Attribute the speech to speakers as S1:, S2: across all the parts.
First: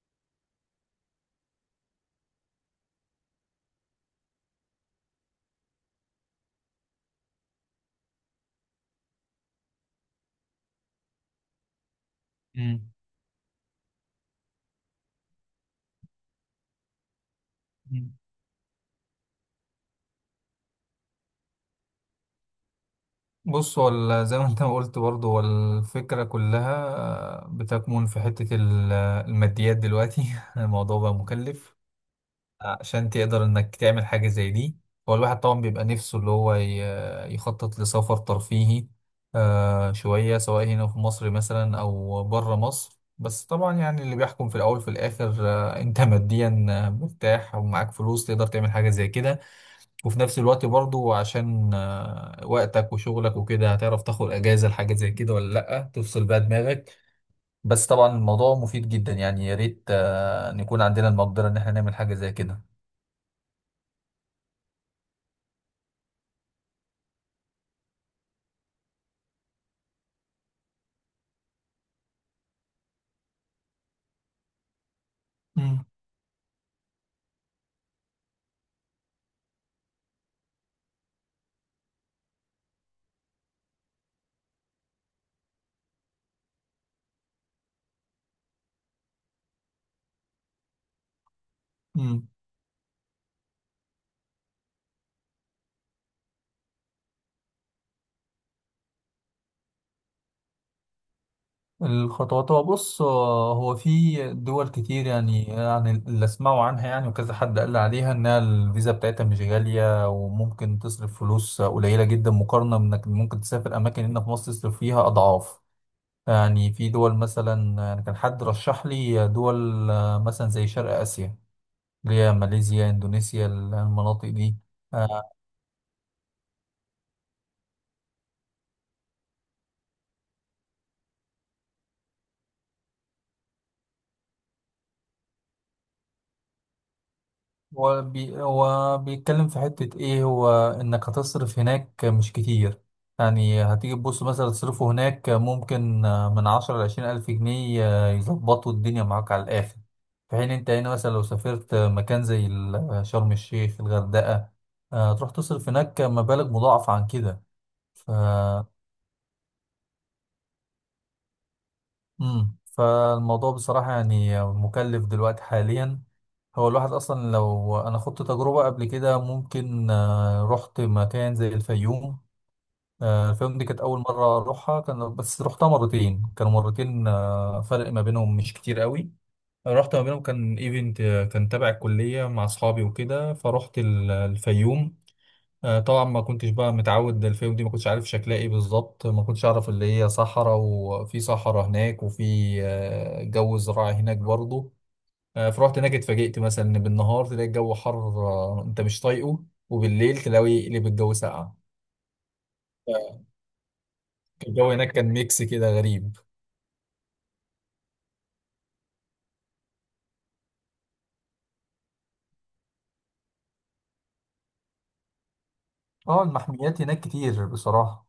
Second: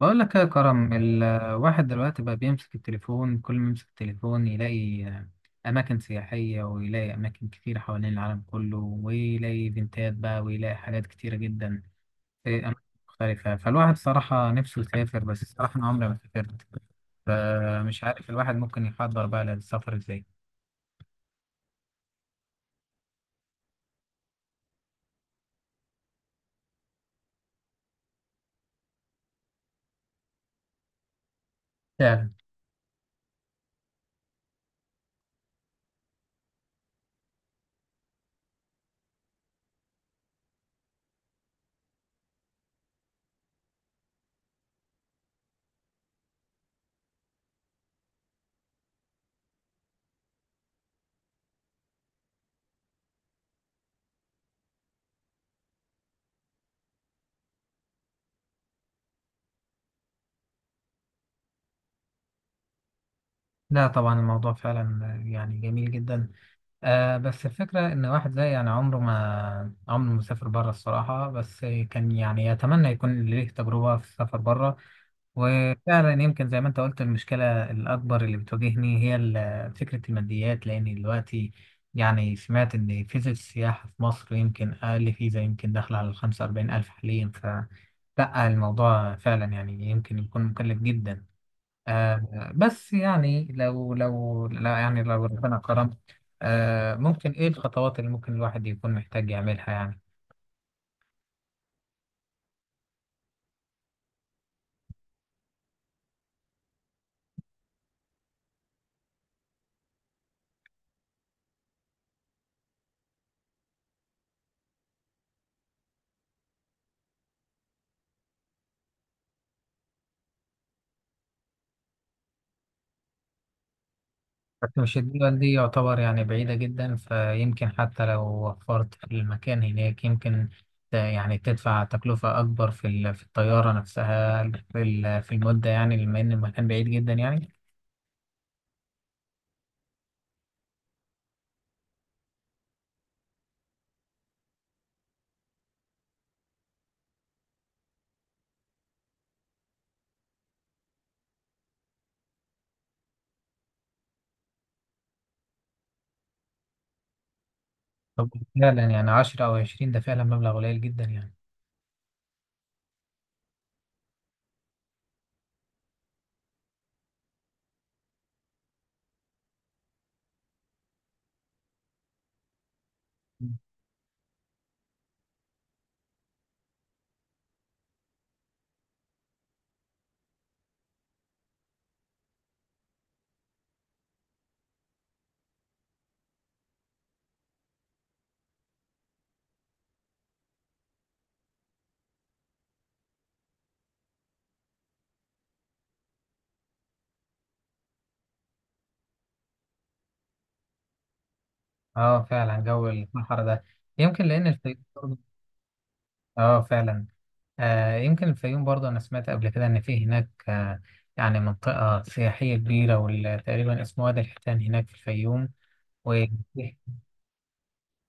S1: بقول لك يا كرم، الواحد دلوقتي بقى بيمسك التليفون. كل ما يمسك التليفون يلاقي أماكن سياحية، ويلاقي أماكن كتير حوالين العالم كله، ويلاقي إيفنتات بقى، ويلاقي حاجات كتيرة جدا في أماكن
S2: مم.
S1: مختلفة. فالواحد صراحة نفسه يسافر، بس الصراحة أنا عمري ما سافرت، فمش
S2: مم.
S1: عارف الواحد ممكن يحضر بقى للسفر إزاي.
S2: بص هو زي ما انت ما قلت برضه هو الفكرة كلها بتكمن في حتة الماديات دلوقتي الموضوع بقى مكلف
S1: فعلا.
S2: عشان تقدر انك تعمل حاجة زي دي. هو الواحد طبعا بيبقى نفسه اللي هو يخطط لسفر ترفيهي، شوية سواء هنا في مصر مثلا او بره مصر. بس طبعا يعني اللي بيحكم في الاول في الاخر انت ماديا مرتاح ومعاك فلوس تقدر تعمل حاجة زي كده، وفي نفس الوقت برضو عشان وقتك وشغلك وكده هتعرف تاخد اجازة لحاجة زي كده ولا لأ، تفصل بقى دماغك. بس طبعا الموضوع مفيد جدا، يعني يا ريت نكون عندنا المقدرة ان احنا نعمل حاجة زي كده.
S1: لا طبعا الموضوع فعلا يعني جميل جدا. آه بس الفكرة إن واحد زي يعني عمره ما سافر بره الصراحة، بس كان يعني يتمنى يكون ليه تجربة في السفر بره.
S2: مم.
S1: وفعلا يمكن زي ما أنت قلت، المشكلة الأكبر اللي بتواجهني هي فكرة الماديات، لأن دلوقتي يعني سمعت إن فيزا السياحة في مصر يمكن أقل فيزا، يمكن داخلة على 45,000 حاليا. ف لأ، الموضوع فعلا يعني يمكن يكون مكلف جدا.
S2: مم.
S1: آه بس يعني لو لا يعني لو ربنا كرم، آه ممكن ايه الخطوات اللي ممكن الواحد يكون محتاج يعملها يعني؟
S2: الخطوات، هو بص، هو في دول كتير يعني يعني اللي اسمعوا عنها يعني، وكذا حد قال لي عليها انها الفيزا بتاعتها مش غالية وممكن تصرف فلوس قليلة جدا مقارنة بانك ممكن تسافر اماكن هنا في مصر تصرف فيها اضعاف. يعني في دول مثلا، يعني كان حد رشح لي دول مثلا زي شرق آسيا، اللي هي ماليزيا، إندونيسيا، المناطق دي.
S1: بس مش
S2: آه،
S1: الدول دي يعتبر يعني بعيدة جدا، فيمكن حتى لو وفرت في المكان هناك، يمكن يعني تدفع تكلفة أكبر في في الطيارة نفسها، في في المدة، يعني لما إن المكان بعيد جدا يعني.
S2: هو بيتكلم في حتة إيه، هو إنك هتصرف هناك مش كتير. يعني هتيجي تبص مثلا تصرفه هناك ممكن من 10 لـ20 ألف جنيه، يظبطوا الدنيا معاك على الآخر. في حين أنت هنا مثلا لو سافرت مكان زي شرم الشيخ، الغردقة، تروح تصرف هناك مبالغ مضاعفة عن كده.
S1: طب فعلا يعني 10 أو 20 ده فعلا مبلغ قليل جدا يعني.
S2: فالموضوع بصراحة يعني مكلف دلوقتي حاليا. هو الواحد أصلا لو أنا خدت تجربة قبل كده، ممكن رحت مكان زي الفيوم. الفيوم دي كانت أول مرة أروحها، كان بس رحتها مرتين، كانوا مرتين فرق ما بينهم مش كتير قوي. رحت ما بينهم كان ايفنت، كان تبع الكلية مع أصحابي وكده، فرحت الفيوم. طبعا ما كنتش بقى متعود، الفيوم دي ما كنتش عارف شكلها ايه بالظبط، ما كنتش اعرف اللي هي صحراء وفي صحراء هناك وفي جو زراعي هناك برضه. فرحت هناك، اتفاجئت مثلا ان بالنهار تلاقي الجو حر، انت مش طايقه، وبالليل تلاقي اللي بالجو ساقع.
S1: اه فعلا جو الصحراء ده، يمكن لأن
S2: الجو هناك كان ميكس كده غريب.
S1: اه فعلا. آه يمكن الفيوم برضه أنا سمعت قبل كده إن في هناك آه يعني منطقة سياحية كبيرة، واللي تقريبا اسمه وادي الحيتان هناك في الفيوم و
S2: اه، المحميات هناك كتير بصراحة.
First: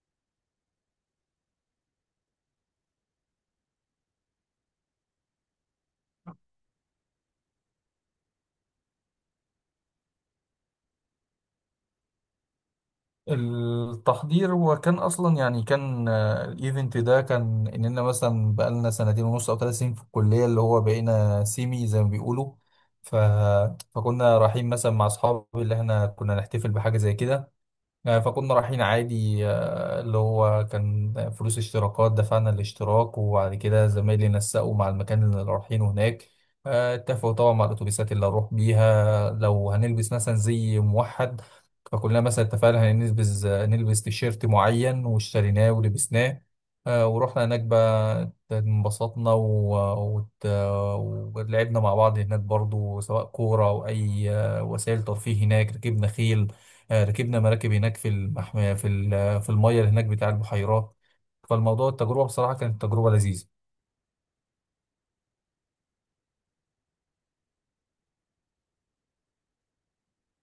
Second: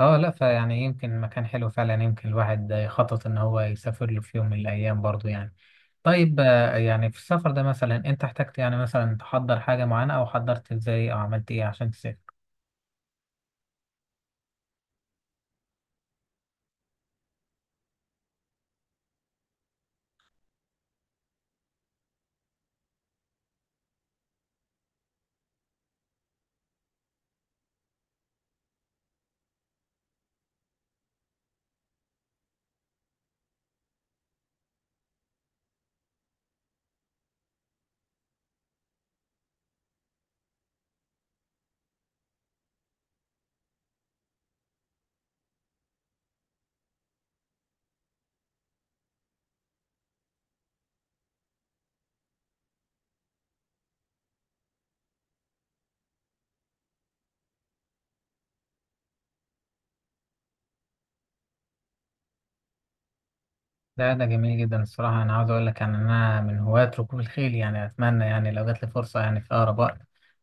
S1: اه لا. فيعني يمكن مكان حلو فعلا، يمكن الواحد يخطط إن هو يسافر له في يوم من الأيام برضه يعني. طيب آه يعني في السفر ده مثلا أنت احتجت يعني مثلا تحضر حاجة معينة، أو حضرت إزاي، أو عملت إيه عشان تسافر؟
S2: التحضير، هو كان اصلا يعني كان الايفنت ده كان اننا مثلا بقالنا سنتين ونص او 3 سنين في الكليه، اللي هو بقينا سيمي زي ما بيقولوا. ف... فكنا رايحين مثلا مع اصحابي اللي احنا كنا نحتفل بحاجه زي كده. فكنا رايحين عادي، اللي هو كان فلوس اشتراكات، دفعنا الاشتراك وبعد كده زمايلي نسقوا مع المكان اللي رايحينه هناك. اتفقوا طبعا مع الاتوبيسات اللي هنروح بيها، لو هنلبس مثلا زي موحد، فكلنا مثلا اتفقنا هنلبس آه، نلبس تيشيرت معين واشتريناه ولبسناه. ورحنا هناك بقى، انبسطنا ولعبنا مع بعض هناك برضو، سواء كورة أو أي وسائل ترفيه هناك، ركبنا خيل، ركبنا مراكب هناك في المحمية في في المية اللي هناك بتاع البحيرات. فالموضوع، التجربة بصراحة كانت تجربة لذيذة.
S1: ده جميل جدا الصراحة. أنا عاوز أقول لك يعني أنا من هواة ركوب الخيل، يعني أتمنى يعني لو جات لي فرصة يعني في أقرب وقت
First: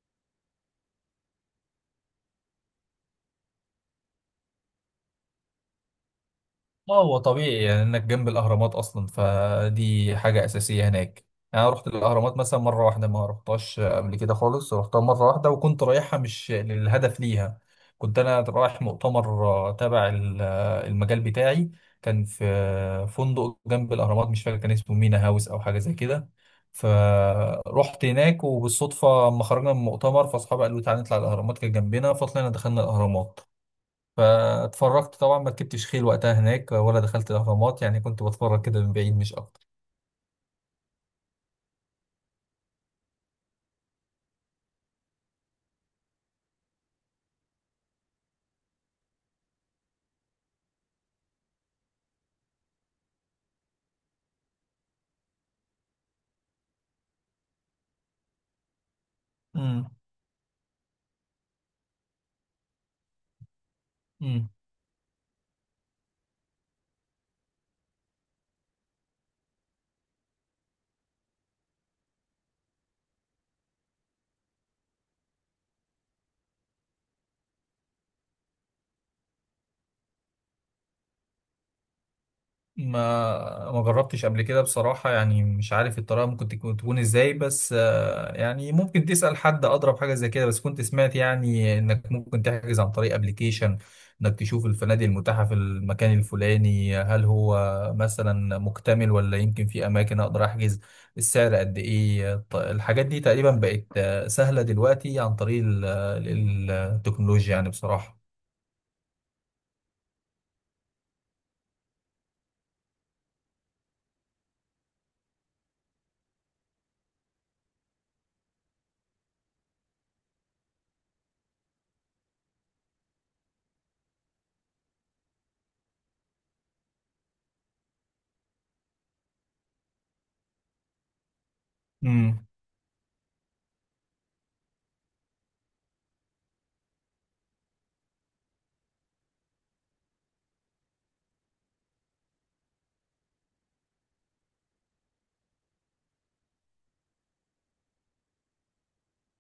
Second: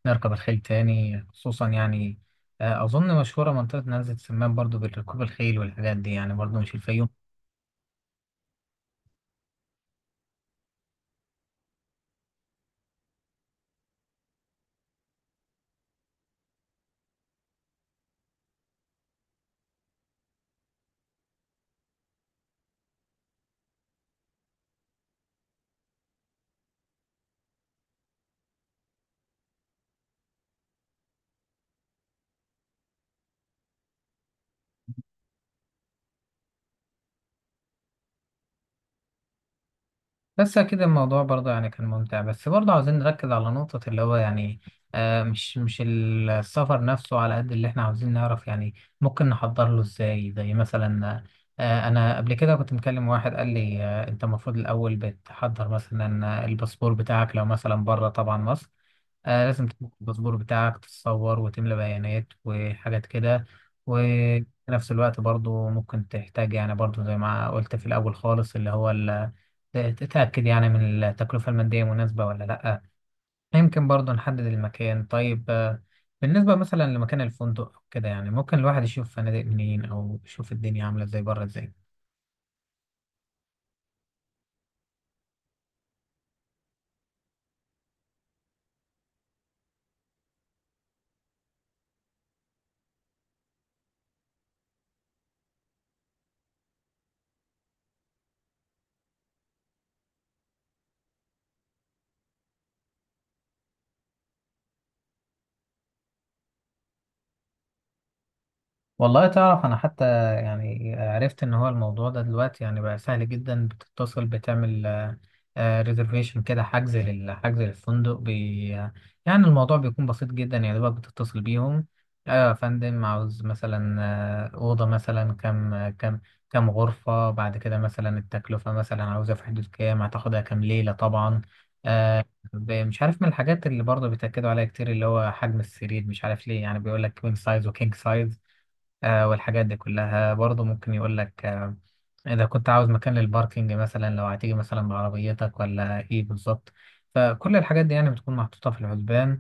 S1: نركب الخيل تاني. خصوصا يعني أظن مشهورة منطقة نزلة سمان برضو بركوب الخيل والحاجات دي، يعني برضو مش
S2: اه،
S1: الفيوم.
S2: هو طبيعي يعني انك جنب الاهرامات اصلا، فدي حاجه اساسيه هناك. يعني انا رحت الاهرامات مثلا مره واحده، ما رحتهاش قبل كده خالص، رحتها مره واحده وكنت رايحها مش للهدف ليها، كنت انا رايح مؤتمر تبع المجال بتاعي. كان في فندق جنب الاهرامات، مش فاكر كان اسمه مينا هاوس او حاجه زي كده. فرحت هناك وبالصدفه اما خرجنا من المؤتمر، فاصحابي قالوا تعالى نطلع الاهرامات، كانت جنبنا، فطلعنا دخلنا الاهرامات. فاتفرجت طبعا، ما ركبتش خيل وقتها هناك ولا دخلت الاهرامات، يعني كنت بتفرج كده من بعيد مش اكتر.
S1: بس أكيد الموضوع برضه يعني كان ممتع، بس برضه عاوزين نركز على نقطة اللي هو يعني آه مش السفر نفسه على قد اللي احنا عاوزين نعرف يعني ممكن نحضر له ازاي. زي مثلا آه أنا قبل كده كنت مكلم واحد قال لي آه أنت المفروض الأول بتحضر مثلا الباسبور بتاعك لو مثلا بره طبعا مصر. آه لازم تملك الباسبور بتاعك، تتصور، وتملى بيانات وحاجات كده. وفي
S2: امم
S1: نفس الوقت برضو ممكن تحتاج يعني برضو زي ما قلت في الأول خالص، اللي هو تتأكد يعني من التكلفة المادية مناسبة ولا لأ. يمكن برضو نحدد المكان. طيب بالنسبة مثلا لمكان الفندق أو كده يعني ممكن الواحد يشوف فنادق منين، أو يشوف الدنيا عاملة ازاي بره ازاي؟
S2: ما جربتش قبل كده بصراحة، يعني مش عارف الطريقة ممكن تكون ازاي، بس يعني ممكن تسأل حد، أضرب حاجة زي كده، بس كنت سمعت يعني إنك ممكن تحجز عن طريق ابلكيشن، إنك تشوف الفنادق المتاحة في المكان الفلاني، هل هو مثلا مكتمل ولا يمكن في أماكن أقدر أحجز، السعر قد إيه. الحاجات دي تقريبا بقت سهلة دلوقتي عن طريق التكنولوجيا يعني بصراحة.
S1: والله تعرف انا حتى يعني عرفت ان هو الموضوع ده دلوقتي يعني بقى سهل جدا. بتتصل، بتعمل ريزرفيشن كده، حجز حجز للفندق يعني الموضوع بيكون بسيط جدا، يعني دوبك بتتصل بيهم: ايوه يا فندم، عاوز مثلا اوضه مثلا. كم كم غرفه، بعد كده مثلا التكلفه مثلا عاوزها في حدود كام، هتاخدها كام ليله طبعا. آه،
S2: مم.
S1: مش عارف من الحاجات اللي برضه بيتأكدوا عليها كتير اللي هو حجم السرير، مش عارف ليه، يعني بيقول لك كوين سايز وكينج سايز. آه والحاجات دي كلها برضه ممكن يقول لك آه إذا كنت عاوز مكان للباركينج مثلا، لو هتيجي مثلا بعربيتك ولا إيه بالظبط. فكل الحاجات دي يعني بتكون محطوطة في الحسبان.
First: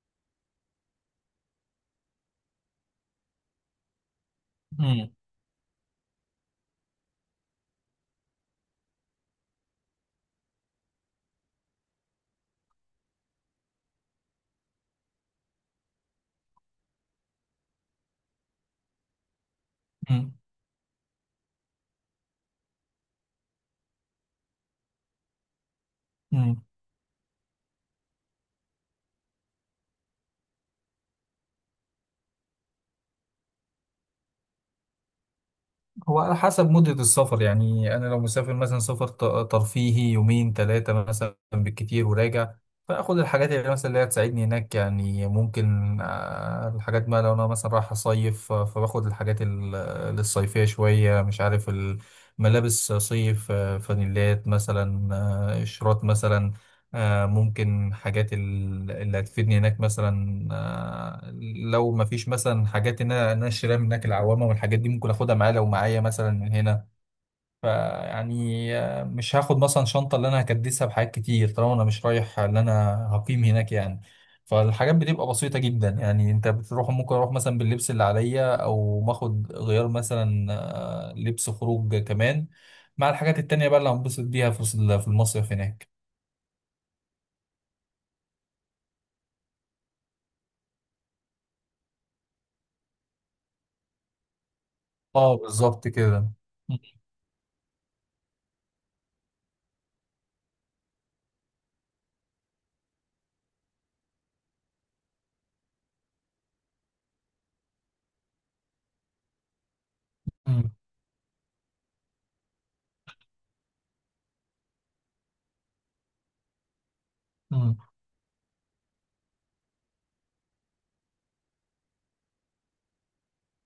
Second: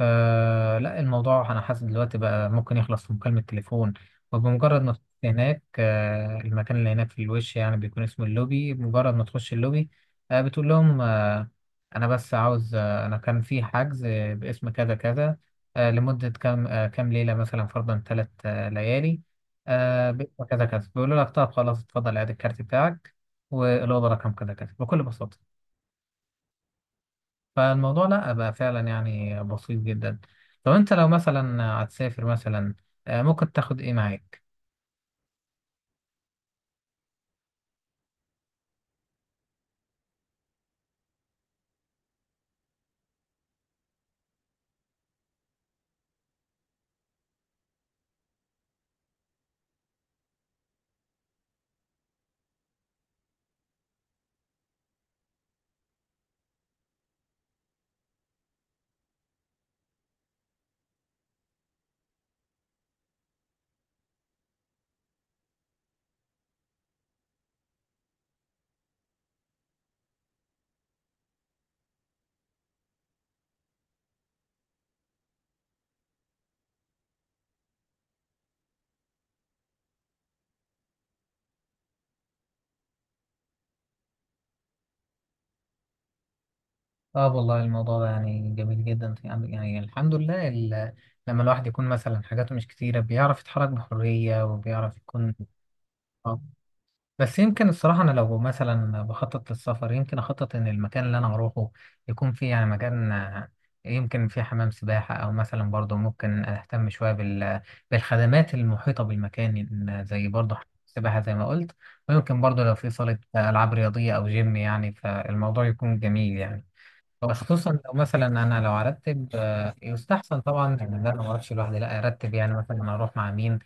S1: آه لا الموضوع أنا حاسس دلوقتي بقى ممكن يخلص في مكالمة تليفون. وبمجرد ما تخش
S2: مم.
S1: هناك، آه المكان اللي هناك في الوش يعني بيكون اسمه اللوبي، بمجرد ما تخش اللوبي آه بتقول لهم: آه أنا بس عاوز آه أنا كان في حجز باسم كذا كذا، لمدة كام، كام ليلة، مثلا فرضا ثلاث ليالي، وكذا كذا. بيقولوا لك: طب خلاص، اتفضل عاد الكارت بتاعك، والأوضة رقم كذا كذا، بكل بساطة.
S2: مم.
S1: فالموضوع لا بقى فعلا يعني بسيط جدا. طب أنت لو مثلا هتسافر مثلا، ممكن تاخد إيه معاك؟
S2: هو على حسب مدة السفر، يعني أنا لو مسافر مثلا سفر ترفيهي يومين ثلاثة مثلا بالكتير وراجع، فآخد الحاجات اللي مثلا اللي هتساعدني هناك، يعني ممكن الحاجات، ما لو أنا مثلا رايح أصيف، فباخد الحاجات الصيفية شوية، مش عارف، الملابس صيف، فانيلات مثلا، قشرات مثلا، ممكن حاجات اللي هتفيدني هناك مثلا، لو ما فيش مثلا حاجات ان انا إن أنا اشتريها من هناك، العوامه والحاجات دي ممكن اخدها معايا لو معايا مثلا من هنا. فيعني مش هاخد مثلا شنطه اللي انا هكدسها بحاجات كتير طالما انا مش رايح، اللي انا هقيم هناك يعني. فالحاجات بتبقى بسيطه جدا، يعني انت بتروح ممكن اروح مثلا باللبس اللي عليا او باخد غيار مثلا لبس خروج كمان مع الحاجات التانية بقى اللي هنبسط بيها في المصيف هناك.
S1: اه والله الموضوع ده يعني جميل جدا يعني. يعني الحمد لله، لما الواحد يكون مثلا حاجاته مش كتيرة، بيعرف يتحرك بحرية، وبيعرف يكون.
S2: اه بالظبط كده.
S1: بس يمكن الصراحة أنا لو مثلا بخطط للسفر، يمكن أخطط إن المكان اللي أنا هروحه يكون فيه يعني مكان يمكن فيه حمام سباحة، أو مثلا برضه ممكن أهتم شوية بالخدمات المحيطة بالمكان، إن زي برضه حمام
S2: مم.
S1: سباحة زي ما قلت. ويمكن برضه لو في صالة ألعاب رياضية أو جيم يعني، فالموضوع يكون جميل يعني. خصوصا
S2: مم.
S1: لو مثلا انا لو ارتب، يستحسن طبعا ان انا ما اروحش لوحدي، لا ارتب يعني مثلا انا اروح مع مين،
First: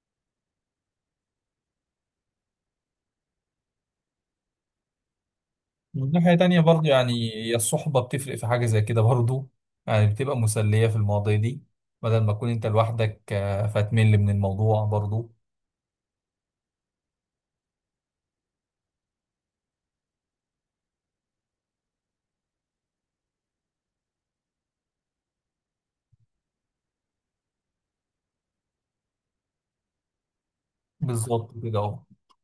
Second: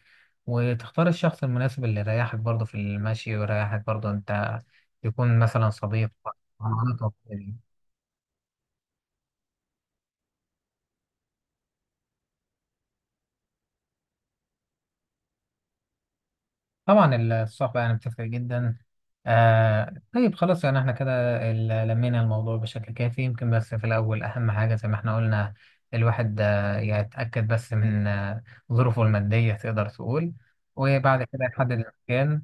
S1: وتختار الشخص المناسب اللي يريحك برضه في المشي، ويريحك برضه انت، يكون مثلا صديق.
S2: من ناحية تانية برضو، يعني هي الصحبة بتفرق في حاجة زي كده برضو، يعني بتبقى مسلية في المواضيع دي، بدل ما تكون انت لوحدك فتمل من الموضوع برضو.
S1: طبعا. الصحبة يعني بتفرق جدا. آه طيب خلاص، يعني احنا كده لمينا الموضوع بشكل كافي. يمكن بس في الأول أهم حاجة زي ما احنا قلنا، الواحد يتأكد بس من ظروفه المادية، تقدر تقول. وبعد كده
S2: بالظبط
S1: يحدد
S2: كده اهو.
S1: المكان.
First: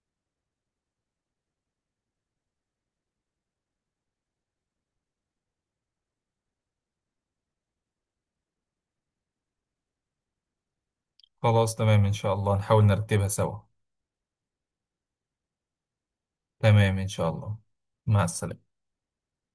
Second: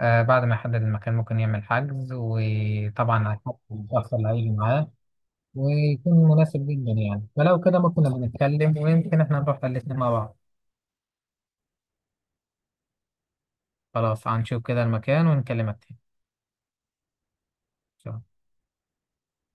S1: بعد ما يحدد المكان ممكن يعمل حجز، وطبعا على حسب الشخص اللي هيجي معاه، ويكون مناسب جدا يعني. فلو كده ممكن نبقى نتكلم، ويمكن احنا نروح الاتنين مع بعض.
S2: خلاص تمام، ان شاء الله نحاول نرتبها سوا.
S1: خلاص، هنشوف كده المكان ونكلمك
S2: تمام ان شاء الله. مع
S1: تاني.
S2: السلامة.